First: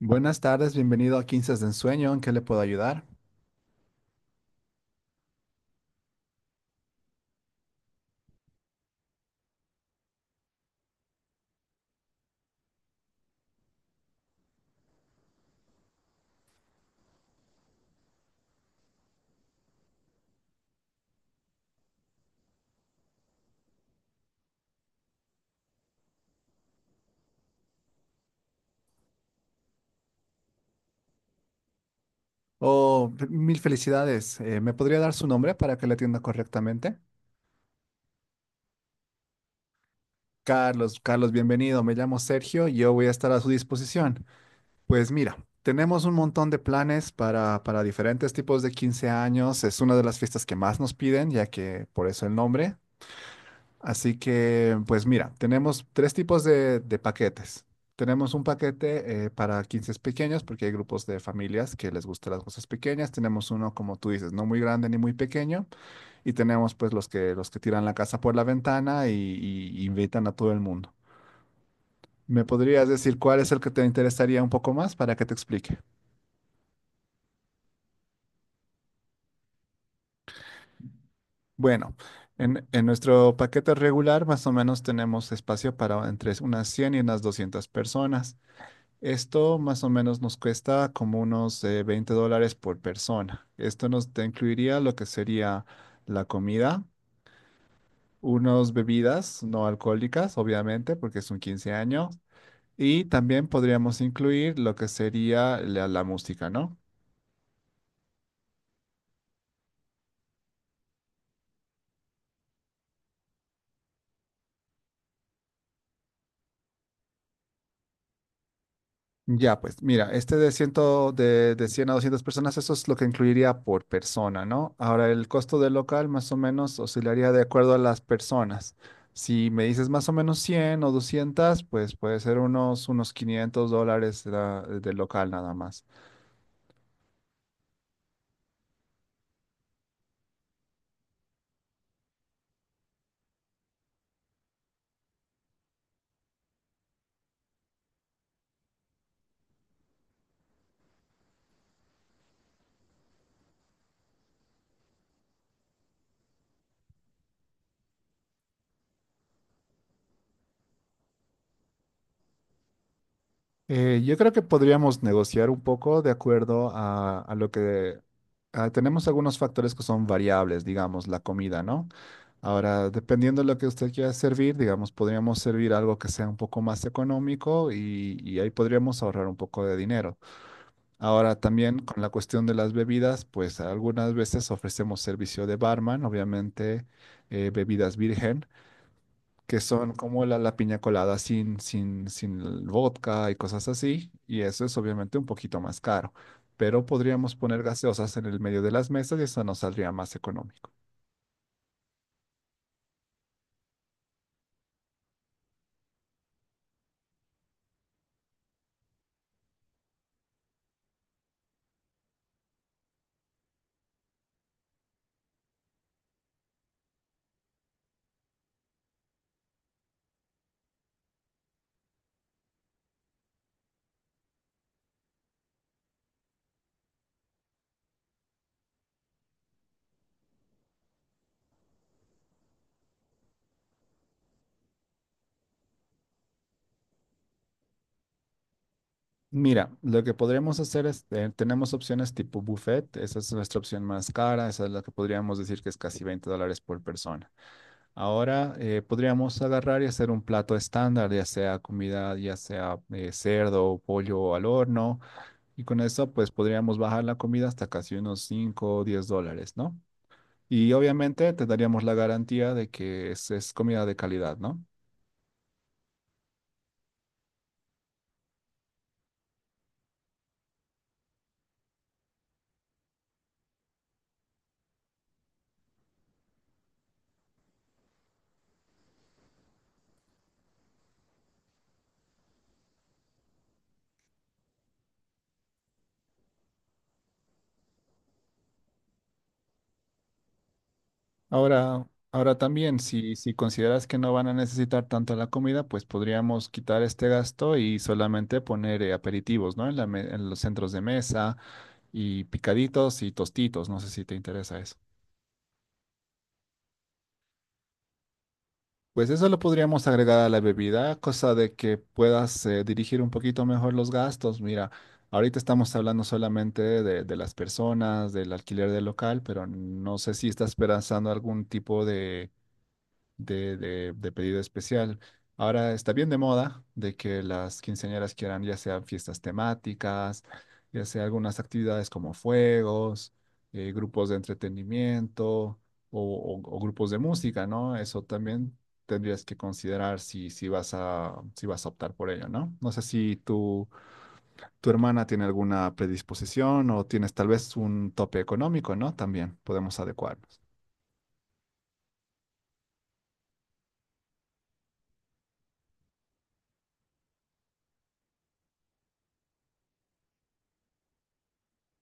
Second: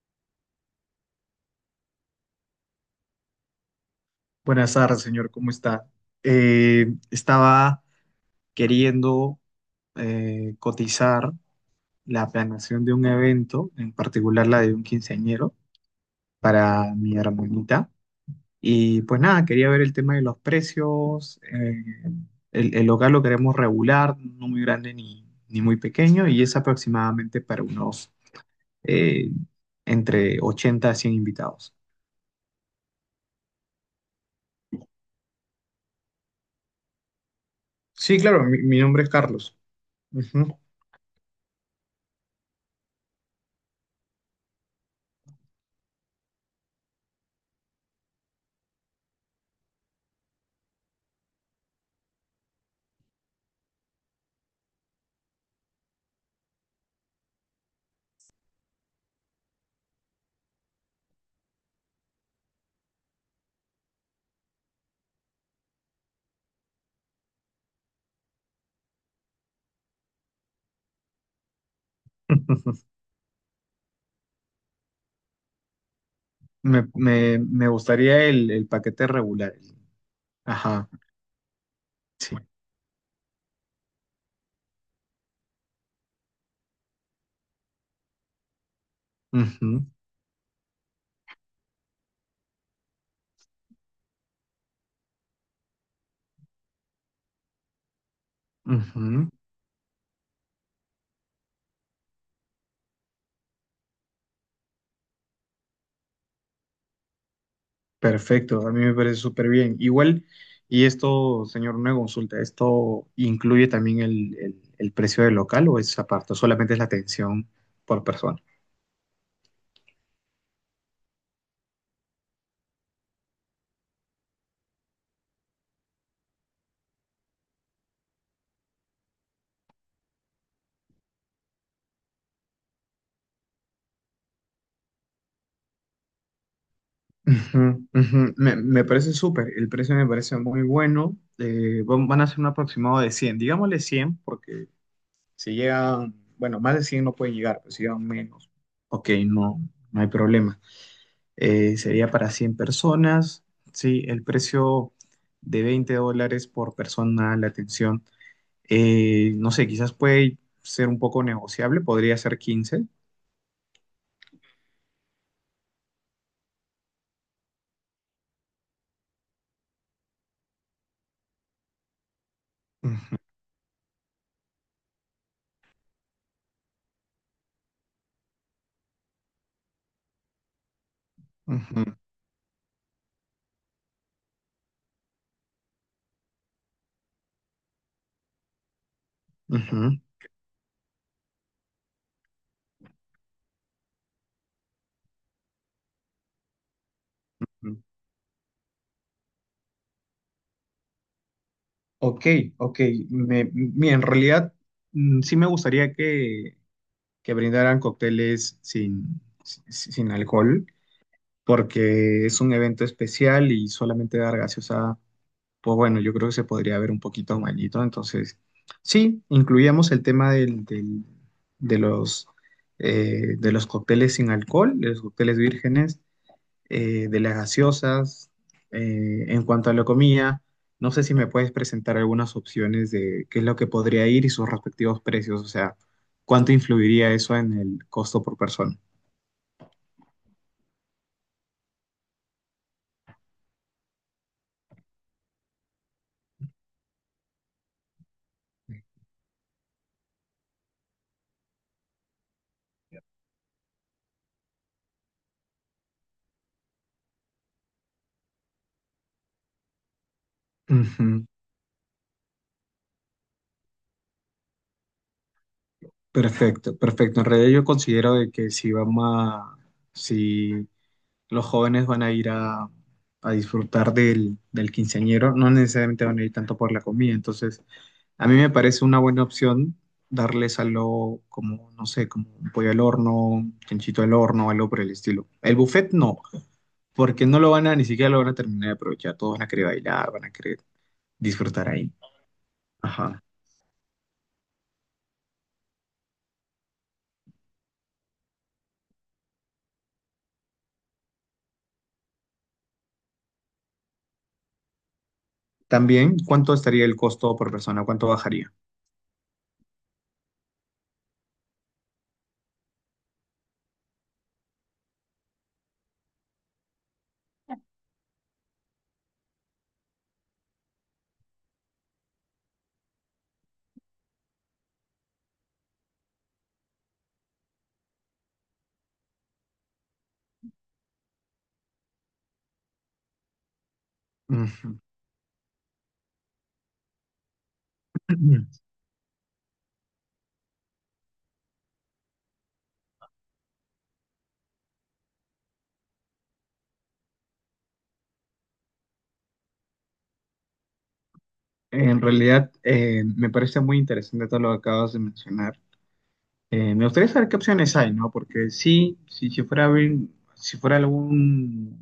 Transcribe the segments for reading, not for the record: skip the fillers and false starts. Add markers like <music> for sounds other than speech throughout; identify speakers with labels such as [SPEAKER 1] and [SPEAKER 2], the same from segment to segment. [SPEAKER 1] Buenas tardes, bienvenido a 15 de Ensueño, ¿en qué le puedo ayudar?
[SPEAKER 2] Buenas tardes, señor, ¿cómo está? Estaba queriendo cotizar la planeación de un evento, en particular la de un quinceañero, para mi hermanita. Y pues nada, quería ver el tema de los precios. El local lo queremos regular, no muy grande ni muy pequeño, y es aproximadamente para unos eh, entre 80 a 100 invitados.
[SPEAKER 1] Oh, mil felicidades, ¿me podría dar su nombre para que le atienda correctamente?
[SPEAKER 2] Sí, claro, mi nombre es Carlos. Ujú.
[SPEAKER 1] Carlos, Carlos, bienvenido, me llamo Sergio y yo voy a estar a su disposición. Pues mira, tenemos un montón de planes para diferentes tipos de 15 años, es una de las fiestas que más nos piden, ya que por eso el nombre. Así que, pues mira, tenemos tres tipos de paquetes. Tenemos un paquete para 15 pequeños, porque hay grupos de familias que les gustan las cosas pequeñas. Tenemos uno, como tú dices, no muy grande ni muy pequeño. Y tenemos pues los que tiran la casa por la ventana y invitan a todo el mundo. ¿Me
[SPEAKER 2] <laughs>
[SPEAKER 1] podrías decir cuál es el que te interesaría un poco más para que te explique?
[SPEAKER 2] Me gustaría el paquete regular. Ajá,
[SPEAKER 1] Bueno,
[SPEAKER 2] sí.
[SPEAKER 1] en nuestro paquete regular más o menos tenemos espacio para entre unas 100 y unas 200 personas. Esto más
[SPEAKER 2] Ujú,
[SPEAKER 1] o menos nos cuesta como unos $20 por persona. Esto nos te incluiría lo que sería la comida, unas
[SPEAKER 2] ujú.
[SPEAKER 1] bebidas no alcohólicas, obviamente, porque es un 15 años, y también podríamos incluir lo que sería la música, ¿no?
[SPEAKER 2] Perfecto, a mí me parece súper bien. Igual, y esto, señor, una consulta, ¿esto incluye también el precio del local o es aparte? ¿O solamente es la atención por persona?
[SPEAKER 1] Ya, pues mira, este de 100, de 100 a 200 personas, eso es lo que incluiría por persona, ¿no? Ahora, el costo del local más o menos oscilaría de acuerdo a las personas. Si me dices más o menos 100 o 200, pues puede ser unos $500 del local nada más.
[SPEAKER 2] Ujú, ujú. Me parece súper, el precio me parece muy bueno. Van a ser un aproximado de cien, digámosle 100 porque si llegan, bueno, más de 100 no pueden llegar, pero si llegan menos, ok, no hay problema. Sería para 100 personas. Sí, el precio de 20 dólares por persona la atención. No sé, quizás puede ser un poco negociable, podría ser quince.
[SPEAKER 1] Yo creo que podríamos negociar un poco de acuerdo a lo que tenemos algunos factores que son variables, digamos, la comida, ¿no? Ahora,
[SPEAKER 2] Mm,
[SPEAKER 1] dependiendo de lo que usted quiera servir, digamos, podríamos servir algo que sea un poco más económico y ahí podríamos ahorrar un poco de dinero. Ahora, también
[SPEAKER 2] ujú.
[SPEAKER 1] con la cuestión de las bebidas, pues algunas veces ofrecemos servicio de barman, obviamente bebidas virgen que son
[SPEAKER 2] Ujú.
[SPEAKER 1] como la piña colada sin el vodka y cosas así, y eso es obviamente un poquito más caro, pero podríamos poner gaseosas en el medio de las mesas y eso nos saldría más económico.
[SPEAKER 2] Ok, ok. Mira, en realidad mm, sí me gustaría que brindaran cócteles sin alcohol, porque es un evento especial y solamente dar gaseosa pues bueno, yo creo que se podría ver un poquito malito. Entonces, sí, incluíamos el tema de los, de los cócteles sin alcohol, de los cócteles vírgenes, de las gaseosas. En cuanto a la comida, no sé si me puedes presentar algunas opciones de qué es lo que podría ir y sus respectivos precios, o sea, cuánto influiría eso en el costo por persona.
[SPEAKER 1] Mira, lo que podríamos hacer es, tenemos opciones tipo buffet, esa es nuestra opción más cara, esa es la que podríamos decir que es casi $20 por persona. Ahora podríamos agarrar y hacer un plato estándar, ya sea comida, ya sea cerdo, o pollo al horno, y con eso, pues podríamos bajar la comida hasta casi unos $5 o $10, ¿no? Y
[SPEAKER 2] Ujú.
[SPEAKER 1] obviamente te daríamos la garantía de que es comida de calidad, ¿no?
[SPEAKER 2] Perfecto, perfecto. En realidad yo considero de que si los jóvenes van a a disfrutar del quinceañero, no necesariamente van a ir tanto por la comida. Entonces, a mí me parece una buena opción darles algo como, no sé, como un pollo al horno, un chanchito al horno, algo por el estilo. El buffet no, porque no lo van a, ni siquiera lo van a terminar de aprovechar. Todos van a querer bailar, van a querer disfrutar
[SPEAKER 1] Ahora,
[SPEAKER 2] ahí.
[SPEAKER 1] ahora también,
[SPEAKER 2] Ajá.
[SPEAKER 1] si consideras que no van a necesitar tanto la comida, pues podríamos quitar este gasto y solamente poner aperitivos, ¿no? En los centros de mesa y picaditos y tostitos. No sé si te interesa eso.
[SPEAKER 2] También, ¿cuánto estaría el costo por persona? ¿Cuánto bajaría?
[SPEAKER 1] Pues eso lo podríamos agregar a la bebida, cosa de que puedas dirigir un poquito mejor los gastos. Mira, ahorita estamos hablando solamente de las personas, del alquiler del local, pero no sé si estás pensando algún tipo de de pedido especial. Ahora está bien de moda de que las quinceañeras quieran ya sean fiestas temáticas, ya sea algunas actividades como fuegos, grupos de
[SPEAKER 2] Ujú.
[SPEAKER 1] entretenimiento o grupos de música, ¿no? Eso también
[SPEAKER 2] <clears throat>
[SPEAKER 1] tendrías que considerar si vas a, si vas a optar por ello, ¿no? No sé si tu hermana tiene alguna predisposición o tienes tal vez un tope económico, ¿no? También podemos adecuarnos.
[SPEAKER 2] En realidad, me parece muy interesante todo lo que acabas de mencionar. Me gustaría saber qué opciones hay, ¿no? Porque sí, si fuera algún,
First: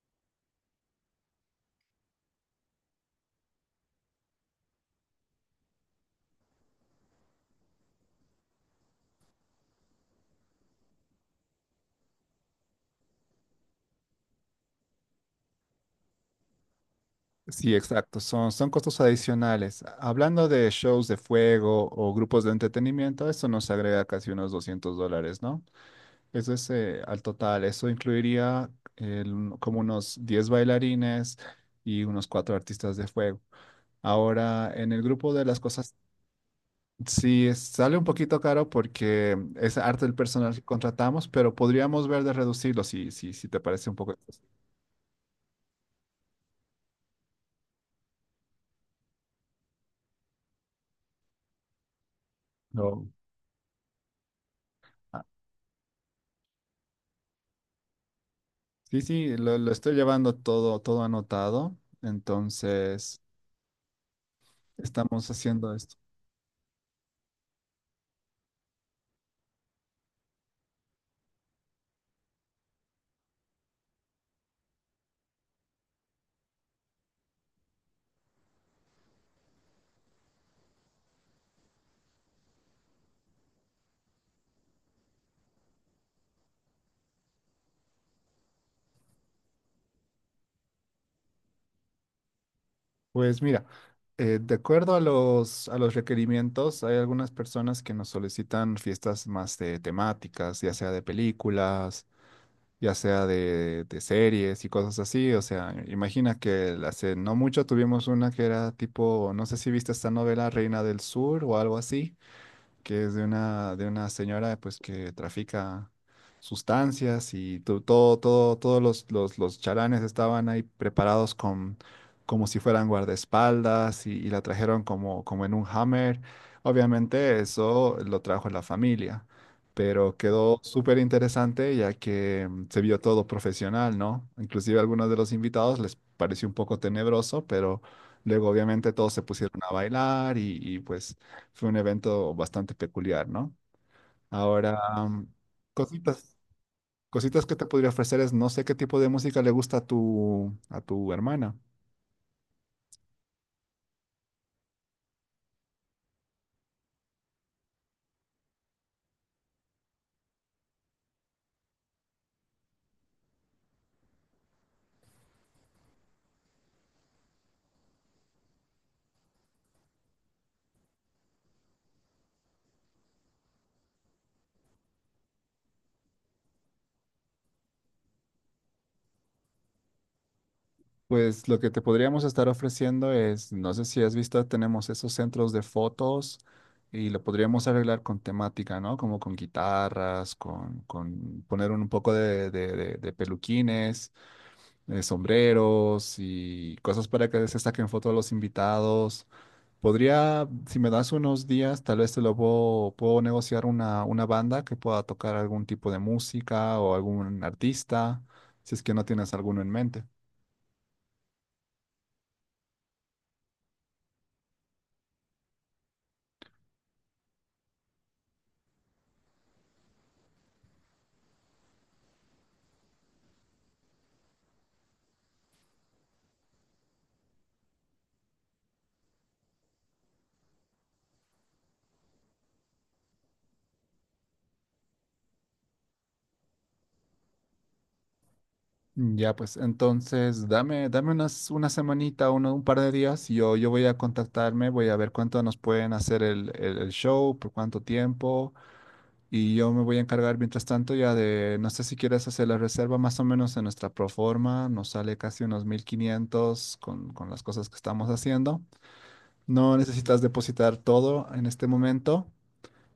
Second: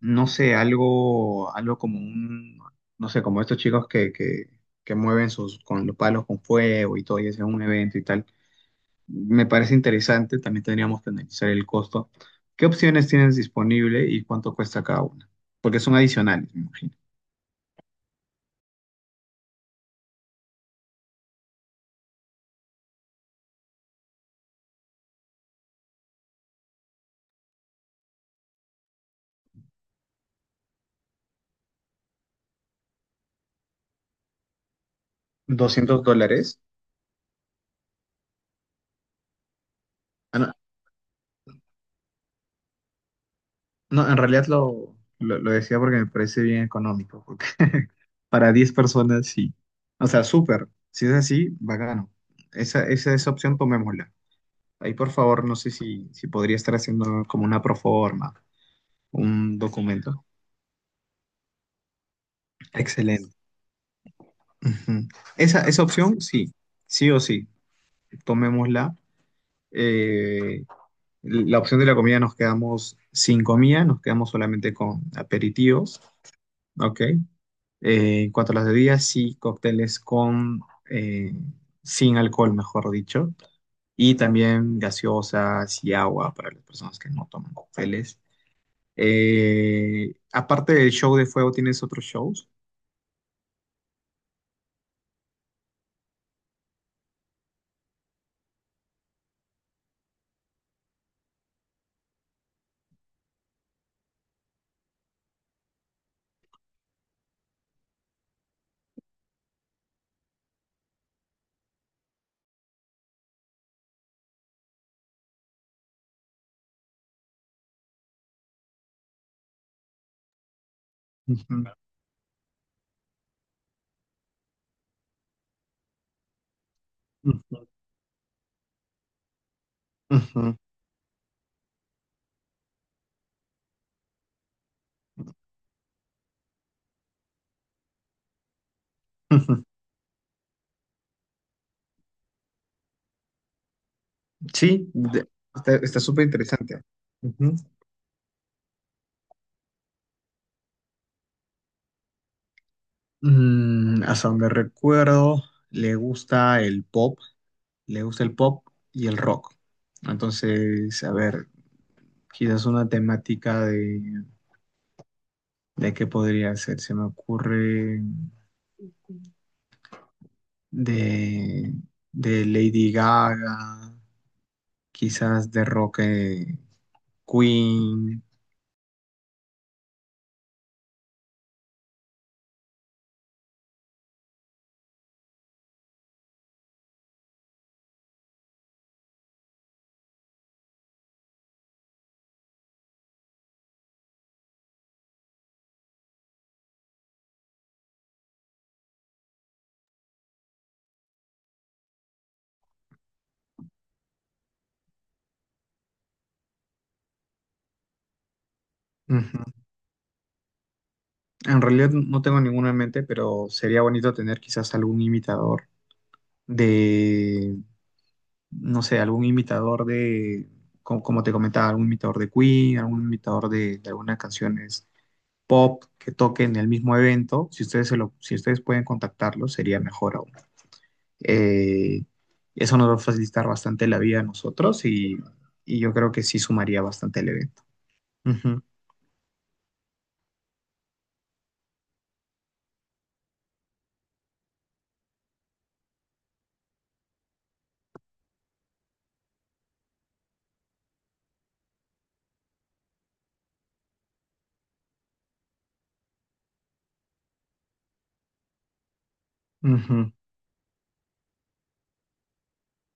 [SPEAKER 2] no sé, algo como un, no sé, como estos chicos que mueven sus, con los palos con fuego y todo, y hacen un evento y tal, me parece interesante, también tendríamos que analizar el costo. ¿Qué opciones tienes disponible y cuánto cuesta cada una? Porque son adicionales, me imagino.
[SPEAKER 1] Sí, exacto, son costos adicionales. Hablando de shows de fuego o grupos de entretenimiento, eso nos agrega casi unos $200, ¿no? Eso es al total, eso incluiría como unos 10 bailarines y unos 4 artistas de fuego. Ahora, en el grupo de las cosas,
[SPEAKER 2] ¿Doscientos dólares?
[SPEAKER 1] sí, sale un poquito caro porque es arte del personal que contratamos, pero podríamos ver de reducirlo si, si te parece un
[SPEAKER 2] No,
[SPEAKER 1] poco
[SPEAKER 2] en realidad
[SPEAKER 1] excesivo.
[SPEAKER 2] lo decía porque me parece bien económico, porque <laughs> para 10 personas sí. O sea, súper. Si es así, bacano.
[SPEAKER 1] No.
[SPEAKER 2] Esa opción tomémosla. Ahí, por favor, no sé si podría estar haciendo como una proforma,
[SPEAKER 1] Sí, sí,
[SPEAKER 2] un
[SPEAKER 1] lo estoy
[SPEAKER 2] documento.
[SPEAKER 1] llevando todo, todo anotado, entonces
[SPEAKER 2] Excelente. Ujú.
[SPEAKER 1] estamos haciendo
[SPEAKER 2] Esa
[SPEAKER 1] esto.
[SPEAKER 2] opción, sí. Sí o sí, tomémosla. Eh, la opción de la comida nos quedamos sin comida, nos quedamos solamente con aperitivos, ¿ok? En cuanto a las bebidas, sí, cócteles eh, sin alcohol, mejor dicho. Y también gaseosas y agua para las personas que no toman cócteles. Aparte del show de fuego, ¿tienes otros shows?
[SPEAKER 1] Pues mira, de acuerdo a los requerimientos, hay algunas personas que nos solicitan fiestas más de temáticas, ya sea de películas, ya sea de series y cosas así. O sea, imagina que hace no mucho tuvimos una que era tipo, no sé si viste esta novela Reina del Sur o algo así, que es de una señora pues que trafica sustancias y todo, todo, los chalanes estaban ahí preparados
[SPEAKER 2] Ujú,
[SPEAKER 1] con, como si fueran guardaespaldas y la trajeron como, como en un hammer. Obviamente
[SPEAKER 2] ujú,
[SPEAKER 1] eso lo trajo la familia, pero
[SPEAKER 2] ujú,
[SPEAKER 1] quedó súper interesante ya que se vio todo profesional, ¿no? Inclusive a algunos de los invitados les pareció un poco tenebroso, pero luego obviamente todos se pusieron
[SPEAKER 2] ujú.
[SPEAKER 1] a bailar pues fue un evento bastante peculiar, ¿no? Ahora,
[SPEAKER 2] Sí,
[SPEAKER 1] um,
[SPEAKER 2] de- está súper
[SPEAKER 1] cositas,
[SPEAKER 2] interesante.
[SPEAKER 1] cositas que
[SPEAKER 2] Ujú.
[SPEAKER 1] te podría ofrecer es, no sé qué tipo de música le gusta a a tu hermana.
[SPEAKER 2] Mm, hasta donde recuerdo, le gusta el pop, le gusta el pop y el rock. Entonces, a ver, quizás una temática de qué podría ser. Se me ocurre de, de Lady Gaga, quizás de rock Queen.
[SPEAKER 1] Pues lo que te podríamos estar ofreciendo es, no sé si has visto, tenemos esos centros de fotos y lo podríamos arreglar con temática, ¿no? Como con guitarras, con poner un poco de peluquines, sombreros y cosas para que se saquen fotos a los invitados. Podría, si me das unos días, tal vez te lo puedo, puedo negociar una banda que pueda tocar algún tipo de música o algún artista, si es que no tienes
[SPEAKER 2] Ujú.
[SPEAKER 1] alguno en mente.
[SPEAKER 2] En realidad no tengo ninguna en mente, pero sería bonito tener quizás algún imitador de, no sé, algún imitador de, como, te comentaba, algún imitador de Queen, algún imitador de algunas canciones pop que toquen el mismo evento. Si ustedes, se lo, si ustedes pueden contactarlo, sería mejor aún. Eh, Eso nos va a facilitar bastante la vida a nosotros y yo creo que sí sumaría bastante el evento. Ujú,
[SPEAKER 1] Ya, pues entonces dame, dame unas, una semanita, uno, un par de días, yo voy a contactarme, voy a ver cuánto nos pueden hacer el show, por cuánto tiempo, y yo me voy a encargar mientras tanto ya de, no sé si quieres hacer la reserva más o menos en nuestra proforma, nos sale casi unos 1500 con las cosas que estamos haciendo. No
[SPEAKER 2] ujú.
[SPEAKER 1] necesitas depositar todo en este momento.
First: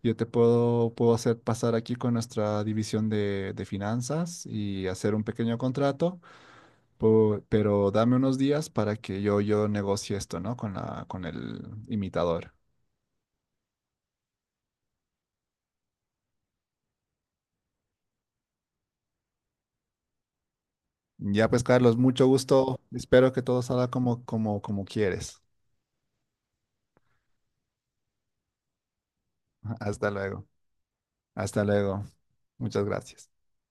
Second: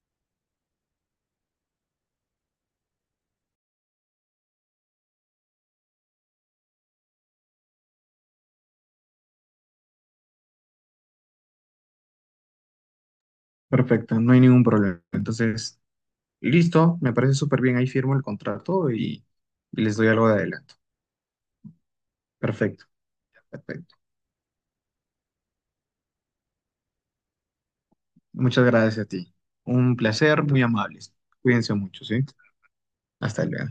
[SPEAKER 1] Yo te puedo, puedo hacer pasar aquí con nuestra división de finanzas y hacer un pequeño contrato, pero dame unos días para que yo negocie esto, ¿no? Con la, con el imitador.
[SPEAKER 2] Perfecto, no hay ningún problema. Entonces, listo, me parece súper bien. Ahí firmo el contrato y les doy algo de adelanto.
[SPEAKER 1] Ya pues, Carlos, mucho gusto.
[SPEAKER 2] Perfecto,
[SPEAKER 1] Espero que todo salga
[SPEAKER 2] perfecto.
[SPEAKER 1] como, como, como quieres.
[SPEAKER 2] Muchas gracias a ti.
[SPEAKER 1] <laughs>
[SPEAKER 2] Un
[SPEAKER 1] Hasta
[SPEAKER 2] placer,
[SPEAKER 1] luego.
[SPEAKER 2] muy amables.
[SPEAKER 1] Hasta
[SPEAKER 2] Cuídense
[SPEAKER 1] luego.
[SPEAKER 2] mucho, ¿sí?
[SPEAKER 1] Muchas gracias.
[SPEAKER 2] Hasta luego.